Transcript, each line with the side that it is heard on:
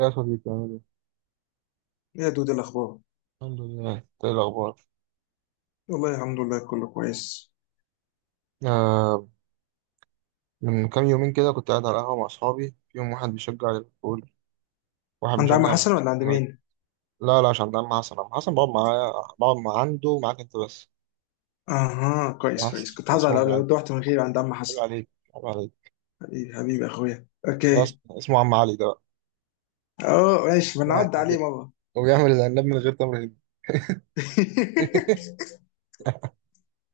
right: يا صديقي عامل ايه؟
left: ايه يا دود، إيه الاخبار؟
right: الحمد لله، إنت ايه الأخبار؟
left: والله الحمد لله، كله كويس.
right: آه. من كام يومين كده كنت قاعد على القهوة مع أصحابي، فيهم واحد بيشجع ليفربول، واحد
left: عند عم
right: بيشجع
left: حسن
right: مانشستر
left: ولا عند
right: يونايتد.
left: مين؟
right: لا لا، عشان ده مع حسن، أنا حسن بقعد معايا، بقعد مع عنده ومعاك أنت بس.
left: اها، كويس كويس،
right: بس
left: كنت هزعل
right: اسمه
left: لو
right: أبو علي.
left: لو رحت من غير عند عم
right: عيب
left: حسن.
right: عليك، عيب عليك.
left: حبيبي حبيبي اخويا،
right: ده
left: اوكي.
right: اسمه عم علي ده.
left: اه ماشي، ما
right: بقى
left: نعدي عليه مره.
right: وبيعمل العناب من غير تمر هندي.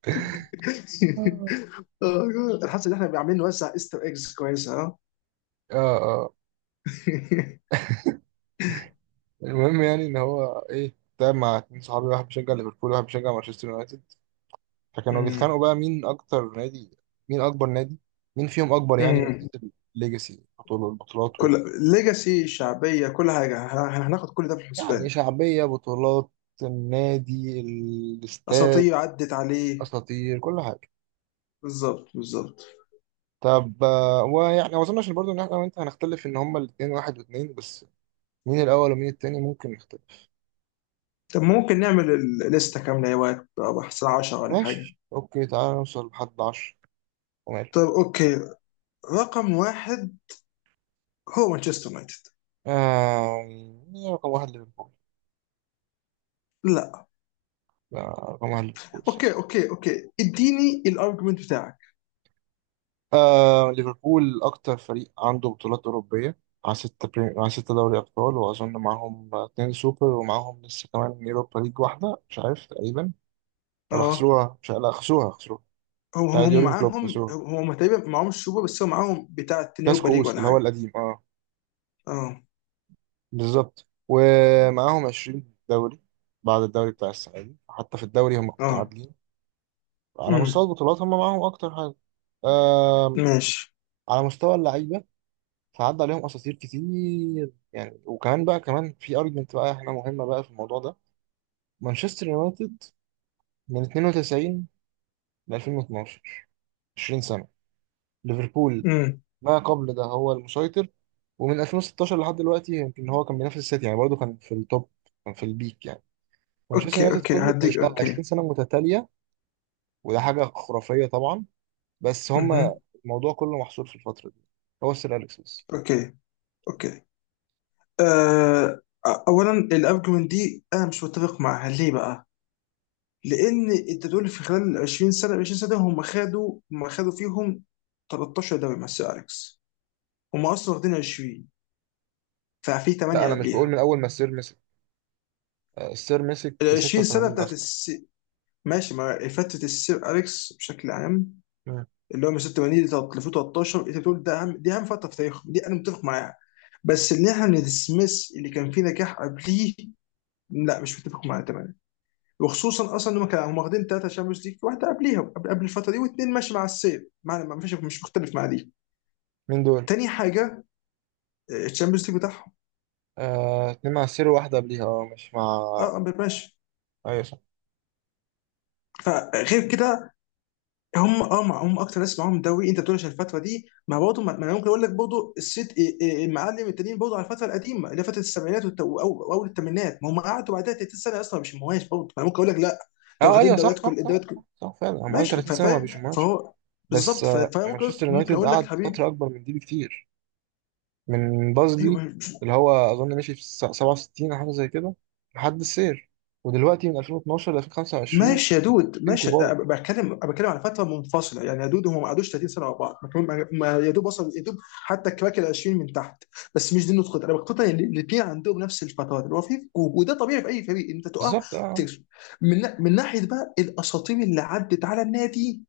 right: اه.
left: آه، الحاسه ان احنا عاملين نوزع ايستر ايجز كويسه، اه.
right: اه. المهم يعني إن هو إيه تعب مع اتنين صحابي، واحد بيشجع ليفربول وواحد بيشجع مانشستر يونايتد، فكانوا
left: أمم،
right: بيتخانقوا بقى مين اكتر نادي، مين اكبر نادي، مين فيهم اكبر، يعني من
left: أمم.
right: حيث الليجاسي، بطولة البطولات
left: كل ليجاسي، شعبيه، كل حاجه، هناخد كل ده في
right: يعني
left: الحسبان.
right: شعبية، بطولات، النادي، الاستاد،
left: اساطير عدت عليه.
right: اساطير، كل حاجة.
left: بالظبط بالظبط.
right: طب آه، ويعني ما اظنش برضه ان احنا وانت هنختلف ان هما الاثنين واحد واثنين بس، مين الاول ومين التاني ممكن نختلف.
left: طب ممكن نعمل الليستة كاملة يا وقت، بقى الساعة 10:00 ولا حاجة؟
right: ماشي، اوكي، تعالى نوصل لحد 10. وماله.
left: طب اوكي، رقم واحد هو مانشستر يونايتد.
right: آه... مين رقم واحد، ليفربول؟
left: لا.
right: آه، رقم واحد ليفربول.
left: اوكي اوكي اوكي، اديني الارجيومنت بتاعك.
right: ليفربول أكتر فريق عنده بطولات أوروبية، مع ستة دوري أبطال، وأظن معاهم اتنين سوبر، ومعاهم لسه كمان يوروبا ليج واحدة مش عارف تقريبا، ولا
left: اه.
right: خسروها مش عارف. لا، خسروها خسروها.
left: هم
right: بتاع
left: هم هم
right: يورجن كلوب
left: معاهم،
right: خسروها،
left: هم تقريبا معاهم السوبر، بس هم معاهم بتاع التاني يوروبا
right: كلاسيكو
left: ليج
right: أوست
left: ولا
right: اللي هو
left: حاجة.
right: القديم، اه.
left: اه.
right: بالظبط، ومعاهم 20 دوري، بعد الدوري بتاع السنة دي، حتى في الدوري هم
left: اه.
right: متعادلين. على مستوى
left: امم.
right: البطولات هم معاهم أكتر حاجة. آم،
left: ماشي.
right: على مستوى اللعيبة، فعدى عليهم اساطير كتير يعني. وكمان بقى، كمان في ارجمنت بقى احنا مهمه بقى في الموضوع ده. مانشستر يونايتد من 92 ل 2012، 20 سنه. ليفربول
left: امم.
right: ما قبل ده هو المسيطر، ومن 2016 لحد دلوقتي يمكن هو كان بينافس السيتي، يعني برضه كان في التوب، كان في البيك يعني. مانشستر
left: اوكي
right: يونايتد
left: اوكي،
right: كله
left: هديك اوكي.
right: 20 سنه متتاليه، وده حاجه خرافيه طبعا. بس هما
left: امم.
right: الموضوع كله محصور في الفتره دي، هو السير اليكس بس.
left: اوكي اوكي. آه، اولا الارجيومنت دي انا مش متفق معها، ليه بقى؟ لان انت تقول في خلال 20 سنه، هم خدوا فيهم 13 دوري مع السير اليكس. هم اصلا واخدين 20، ففي 8
right: لا، انا مش بقول
left: قبليها.
right: من اول ما السير مسك. آه، السير مسك في
left: ال 20 سنه
right: 86 اصلا.
left: ماشي مع فتره السير اليكس بشكل عام، اللي هو من 86 ل 2013. انت بتقول ده اهم، دي فتره في تاريخهم، دي انا متفق معاها. بس ان احنا ندسمس اللي كان فيه نجاح قبليه، لا مش متفق معاه تماما. وخصوصا اصلا ان هم كانوا واخدين ثلاثه شامبيونز ليج، واحده قبليها قبل الفتره دي، واثنين ماشي مع السير. معنى ما فيش مش مختلف مع دي.
right: مين دول؟
left: تاني حاجه، آه، الشامبيونز ليج بتاعهم.
right: آه، اتنين مع السير وواحدة قبليها، اه مش مع.
left: اه آه، ماشي.
right: ايوه صح.
left: فغير كده، هم اكتر ناس معاهم دوري. انت بتقول عشان الفتره دي، ما برضه ما ما انا ممكن اقول لك برضه الست إيه المعلم التانيين برضه على الفتره القديمه اللي هي فتره السبعينات واول الثمانينات. ما هم قعدوا بعدها 30 سنه اصلا مش مهواش، برضه انا ممكن اقول لك لا. لو
right: اه
left: واخدين
right: ايوه، صح
left: دوريات،
right: صح
left: كل
right: صح
left: الدوريات، كل
right: صح، صح فعلا، هم قالوا
left: ماشي،
right: 30 سنة ما
left: فاهم
right: بيشموهاش.
left: فهو.
right: بس
left: بالظبط،
right: آه،
left: فانا ممكن
right: مانشستر
left: ممكن
right: يونايتد
left: اقول لك
right: قعد
left: حبيب.
right: فترة أكبر من دي بكتير، من بازلي
left: ايوه.
right: اللي هو أظن مشي في 67 أو حاجة زي كده لحد السير. ودلوقتي من 2012 ل 2025،
left: ماشي يا دود
right: اتنين
left: ماشي.
right: كبار
left: بتكلم على فتره منفصله يعني يا دود، هم ما قعدوش 30 سنه ورا بعض، ما كانوا- ما- ما- يا دوب وصل يا دوب. حتى كراك ال 20 من تحت. بس مش دي النقطه، انا بقتنع ان الاثنين عندهم نفس الفترات، اللي هو في فجوه. وده طبيعي في اي فريق، انت تقع،
right: بالظبط. اه
left: بتكسب. من من ناحيه بقى الاساطير اللي عدت على النادي،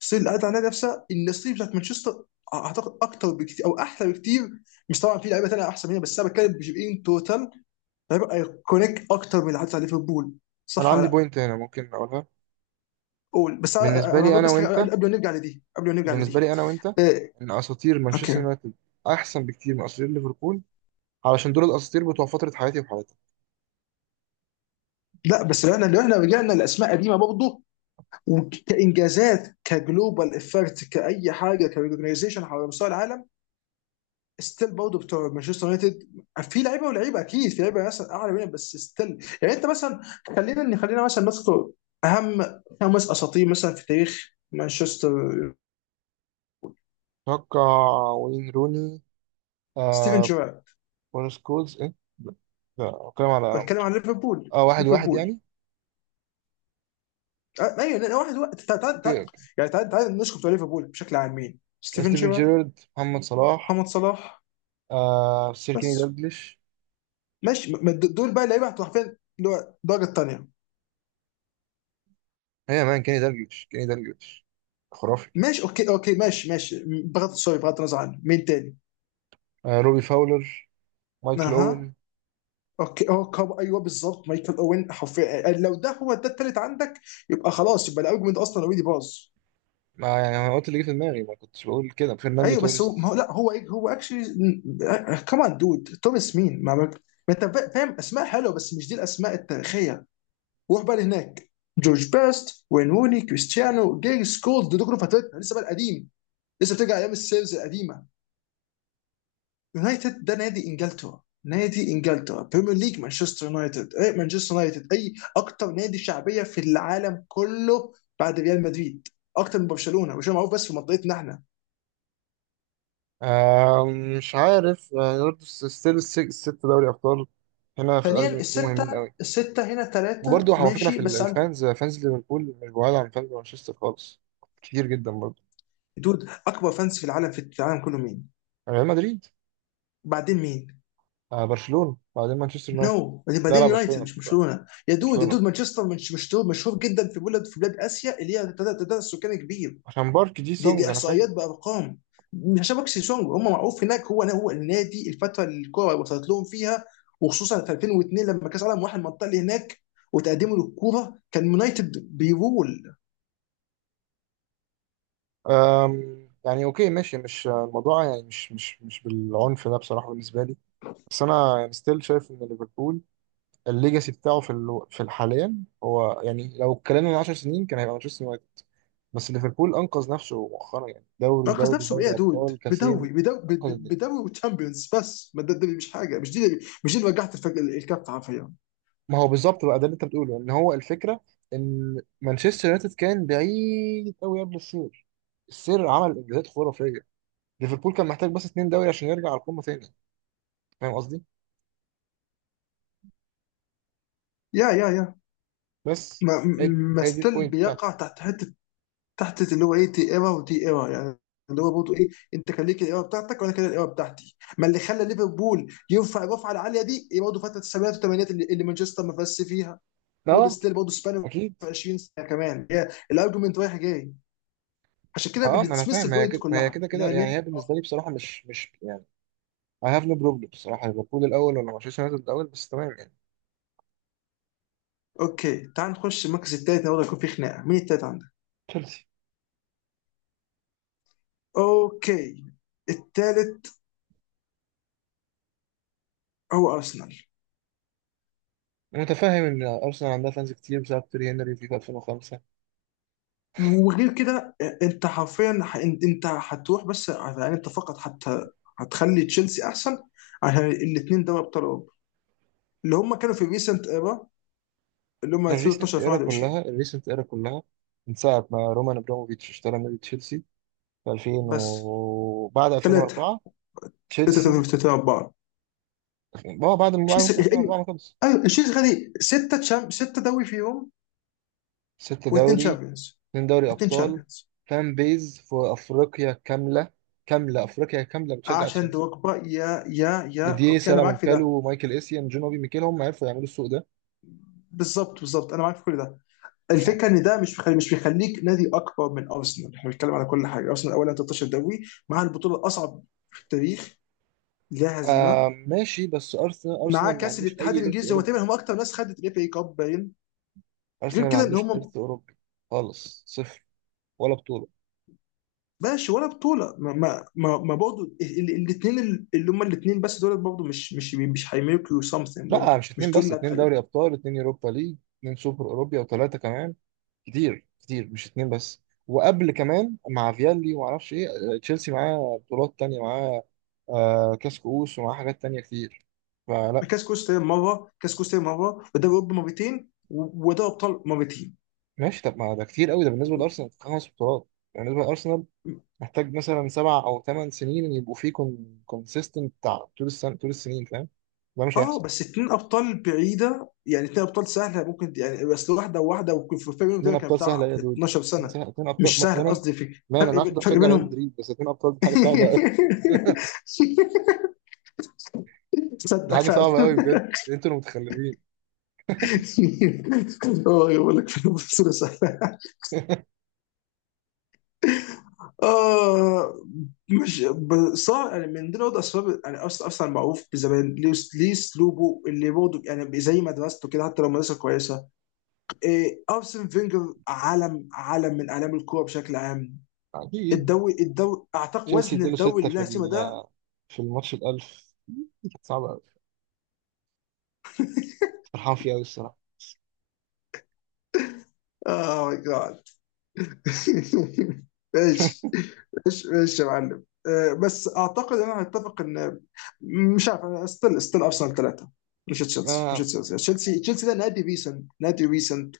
left: الاساطير اللي عدت على النادي نفسها، إن الاساطير بتاعت مانشستر، اعتقد اكتر بكتير او احلى بكتير. مش طبعا في لعيبه ثانيه احسن منها، بس انا بتكلم بجيب ان توتال لعيبه ايكونيك اكتر من اللي عدت على ليفربول،
right: أنا
left: صح
right: عندي
left: ولا؟
right: بوينت هنا ممكن أقولها،
left: قول، بس انا
right: بالنسبة
left: أنا
right: لي
left: هقول
right: أنا
left: بس حاجه، قبل
right: وأنت،
left: قبل ما نرجع لدي، قبل ما نرجع
right: بالنسبة
left: لدي.
right: لي أنا وأنت،
left: إيه.
right: إن أساطير مانشستر
left: اوكي.
right: يونايتد أحسن بكتير من أساطير ليفربول، علشان دول الأساطير بتوع فترة حياتي وحياتي.
left: لا، بس لو احنا رجعنا لاسماء قديمه برضه، وكانجازات، كجلوبال افكت، كاي حاجه، كريجنايزيشن على مستوى العالم، ستيل برضه بتوع مانشستر يونايتد. في لعيبه ولعيبه اكيد، في لعيبه مثلا اعلى منهم، بس ستيل يعني انت مثلا، خلينا مثلا نذكر اهم خمس اساطير مثلا في تاريخ مانشستر.
right: اتوقع. وين روني؟
left: ستيفن
right: آه.
left: جيرارد،
right: بون سكولز ايه؟ لا. لا، بتكلم على
left: بتكلم عن ليفربول
right: اه، واحد واحد
left: ليفربول.
right: يعني.
left: آه، ايوه، لان واحد واحد
right: اوكي اوكي.
left: يعني تعال تعال نشكر بتوع ليفربول بشكل عام، مين؟ ستيفن
right: ستيفن
left: شيرر،
right: جيرارد، محمد صلاح،
left: محمد صلاح،
right: آه سير كيني
left: بس.
right: دالجليش.
left: ماشي، دول بقى اللعيبه هتبقى حرفيا اللي هو الدرجه الثانيه.
right: هي مان كيني دالجليش، كيني دالجليش، خرافي.
left: ماشي اوكي اوكي ماشي ماشي، بغض النظر عنه، مين تاني؟
right: آه، روبي فاولر، مايكل
left: اها.
right: اوين.
left: اوكي، اه كاب، ايوه بالظبط، مايكل اوين حرفيا، آه، لو ده هو ده التالت عندك، يبقى خلاص، يبقى الارجيومنت اصلا اوريدي باظ.
right: ما يعني انا قلت اللي جه في دماغي، ما كنتش بقول كده، فرناندو
left: ايوه بس هو ما
right: توريس.
left: هو لا هو هو اكشلي، كمان دود توماس، مين ما ما. ما انت فاهم اسماء حلوه بس مش دي الاسماء التاريخيه. روح بقى لهناك، جورج بيست، وين روني، كريستيانو، جيرس كولد، دول كلهم فترتنا لسه، بقى القديم لسه بترجع ايام السيلز القديمه. يونايتد ده نادي انجلترا، نادي انجلترا بريمير ليج، مانشستر يونايتد اي، مانشستر يونايتد اي اكتر نادي شعبيه في العالم كله بعد ريال مدريد. اكتر من برشلونه، برشلونه معروف بس في منطقتنا احنا.
right: آه مش عارف، برضه ستيل الست دوري ابطال هنا في
left: ثانيا،
right: الارجيومنت دي
left: السته،
right: مهمين قوي.
left: السته هنا ثلاثه
right: وبرضه على فكرة، في
left: ماشي
right: ال-
left: بس عندك.
right: الفانز فانز ليفربول مش بعاد عن فانز مانشستر خالص، كتير جدا برضه.
left: دود، اكبر فانس في العالم، في العالم كله، مين؟
right: ريال مدريد،
left: بعدين مين؟
right: آه برشلونة، بعدين مانشستر يونايتد.
left: نو no.
right: لا لا،
left: بعدين يونايتد
right: برشلونة،
left: مش
right: برشلونة.
left: برشلونه، يا دود يا
right: برشلونة
left: دود، مانشستر مش مشهور مشهور جدا في بلاد اسيا، اللي هي تعداد السكان كبير.
right: عشان بارك جي
left: دي
right: سونج،
left: دي
right: أنا فاهم.
left: احصائيات بارقام، مش عشان بكسي سونج هم معروف هناك. هو النادي الفتره اللي الكوره وصلت لهم فيها، وخصوصا في 2002 لما كاس العالم واحد المنطقه اللي هناك، وتقدمه للكوره كان يونايتد بيرول.
right: يعني أوكي ماشي، مش الموضوع يعني، مش بالعنف ده بصراحة بالنسبة لي. بس أنا يعني ستيل شايف إن ليفربول الليجاسي بتاعه في في الحاليا. هو يعني لو اتكلمنا من 10 سنين كان هيبقى مانشستر يونايتد، بس ليفربول أنقذ نفسه مؤخرا، يعني دوري
left: ركز
right: دوري
left: نفسه بايه يا
right: دوري
left: دود؟
right: أبطال كاسين. انقذ.
left: بدوري وتشامبيونز، بس ما ده مش حاجه، مش دي اللي وجعت الكف حرفيا.
right: ما هو بالظبط بقى، ده اللي انت بتقوله، ان هو الفكره ان مانشستر يونايتد كان بعيد قوي قبل السير، السير عمل انجازات خرافيه. ليفربول كان محتاج بس اتنين دوري عشان يرجع على القمه تاني، فاهم قصدي؟
left: يا،
right: بس
left: ما
right: هي،
left: ما
right: هي دي
left: ستيل
right: البوينت بتاعتي.
left: بيقع تحت حته، تحت اللي هو ايه، دي ايرا ودي ايرا يعني، اللي هو برضه ايه، انت كان ليك الايرا بتاعتك وانا كان الايرا بتاعتي. ما اللي خلى ليفربول يرفع الرفعه العاليه دي إيه؟ برضه فتره السبعينات والثمانينات اللي مانشستر ما فازش فيها، برضه
right: اه
left: ستيل برضه سبان
right: اكيد.
left: في 20 سنه كمان. هي الارجيومنت رايح جاي، عشان كده
right: اه ما انا
left: بنسمس
right: فاهم، ما هي
left: البوينت
right: كده ما هي
left: كلها،
right: كده كده
left: انما ليه؟
right: يعني. هي بالنسبه لي بصراحه مش يعني، I have no problem بصراحه، ليفربول الاول ولا مانشستر يونايتد الاول، بس تمام يعني.
left: اوكي تعال نخش المركز الثالث، برضه يكون في خناقه. مين الثالث عندك؟
right: تشيلسي.
left: اوكي، الثالث هو ارسنال.
right: أنا متفاهم ان ارسنال عندها فانز كتير بسبب تيري هنري في 2005.
left: وغير كده آه، انت حرفيا، انت هتروح، بس يعني انت فقط حتى هتخلي تشيلسي احسن، عشان الاثنين دوري ابطال اوروبا اللي هم كانوا في ريسنت ايرا، اللي هم 2012
right: الريسنت ايرا
left: 2021.
right: كلها، الريسنت ايرا كلها، من ساعه ما رومان ابراموفيتش اشترى نادي تشيلسي في 2000،
left: بس،
right: وبعد
left: ثلاثه
right: 2004. تشيلسي
left: ثلاثه اربعه
right: اه، بعد ما بعد موسم
left: تشيلسي
right: 2004
left: ايوه،
right: ما خلص.
left: ايوه، تشيلسي خدي سته سته دوري فيهم،
right: ست
left: واثنين
right: دوري،
left: تشامبيونز.
right: اتنين دوري
left: واثنين
right: ابطال.
left: تشامبيونز
right: فان بيز في افريقيا كامله، كامله افريقيا كامله بتشجع
left: عشان
right: تشيلسي.
left: دوكبا. يا،
right: ديديه
left: اوكي، انا معاك في
right: سالامونكالو
left: ده.
right: ومايكل اسيان جون اوبي ميكيل هم عرفوا يعملوا السوق ده.
left: بالظبط بالظبط، انا معاك في كل ده.
right: ف...
left: الفكره ان ده مش بيخليك نادي اكبر من ارسنال، احنا بنتكلم على كل حاجه. ارسنال اولا 13 دوري مع البطوله الاصعب في التاريخ، لا
right: آه
left: هزيمه،
right: ماشي، بس ارسنال
left: مع
right: ارسنال ما
left: كاس
right: عندوش
left: الاتحاد
right: اي ارث
left: الانجليزي، هو تقريبا
right: اوروبي،
left: هم اكتر ناس خدت الاف اي كاب باين. غير
right: ارسنال ما
left: كده ان
right: عندوش
left: هم،
right: ارث اوروبي خالص، صفر، ولا بطوله.
left: ماشي ولا بطوله. ما برضه الاثنين اللي هم الاثنين بس، دول برضه مش هيميلكوا سمثينج،
right: لا
left: برضه
right: مش
left: مش
right: اتنين
left: دول
right: بس،
left: اللي
right: اتنين
left: هتخليك.
right: دوري ابطال، اتنين يوروبا ليج، اتنين سوبر اوروبا، وثلاثه كمان، كتير كتير، مش اتنين بس. وقبل كمان مع فيالي وما اعرفش ايه، تشيلسي معاه بطولات تانية، معاه آه كاس كؤوس، ومعاه حاجات تانية كتير، فلا.
left: كاس كوستا مره، ودوري اوروبا مرتين، ودوري ابطال مرتين.
right: ماشي طب، ما ده كتير قوي ده بالنسبه لارسنال خمس بطولات يعني، بالنسبه لارسنال محتاج مثلا سبع او ثمان سنين إن يبقوا فيه كونسيستنت بتاع طول السنه، طول السنين، فاهم؟ ده مش
left: اه،
right: هيحصل.
left: بس اتنين ابطال بعيده يعني، اتنين ابطال سهله ممكن يعني، بس واحده وواحده، ويكون في فرق بينهم
right: اتنين
left: تقريبا كان
right: ابطال
left: بتاع
right: سهله يا دود،
left: 12 سنه.
right: اتنين ابطال
left: مش
right: ما
left: سهل
right: انا،
left: قصدي في
right: ما انا
left: فرق
right: أنا عارف إنت
left: فرق
right: بتشجع ريال
left: بينهم.
right: مدريد، بس اتنين ابطال دي حاجه صعبه، دي
left: تصدق
right: حاجة
left: فعلا.
right: صعبة قوي بجد. انتوا المتخلفين.
left: اه، يقول لك في بصوره سهله. اه. مش صار يعني من دي برضه اسباب، يعني اصلا معروف بزمان ليه، اسلوبه اللي برضه يعني زي مدرسته كده، حتى لو مدرسه كويسه. إيه، ارسن فينجر عالم، عالم من اعلام الكوره بشكل عام.
right: اكيد.
left: الدوري اعتقد
right: تشيلسي
left: وزن
right: اداله
left: الدوري
right: ستة
left: اللي
right: في
left: بلا سيما ده.
right: في الماتش الألف، صعبة قوي، فرحان فيه قوي الصراحة.
left: اه ماي جاد. ايش، ايش ايش، يا معلم، آه، بس اعتقد انا هتفق ان، مش عارف، انا ستيل ارسنال ثلاثه مش تشيلسي.
right: آه.
left: تشيلسي ده نادي ريسنت،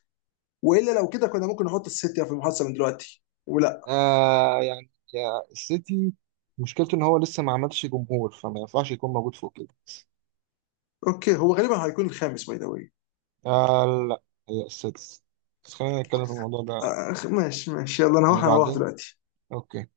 left: والا لو كده كنا ممكن نحط السيتي في المحادثه من دلوقتي ولا.
right: آه يعني يا السيتي، مشكلته ان هو لسه ما عملش جمهور، فما ينفعش يكون موجود فوق كده.
left: اوكي هو غالبا هيكون الخامس باي ذا واي.
right: آه لا. هي السادس. بس خلينا نتكلم في الموضوع ده،
left: آه، ماشي ماشي، يلا انا
right: يعني
left: هروح،
right: بعدين.
left: دلوقتي.
right: اوكي.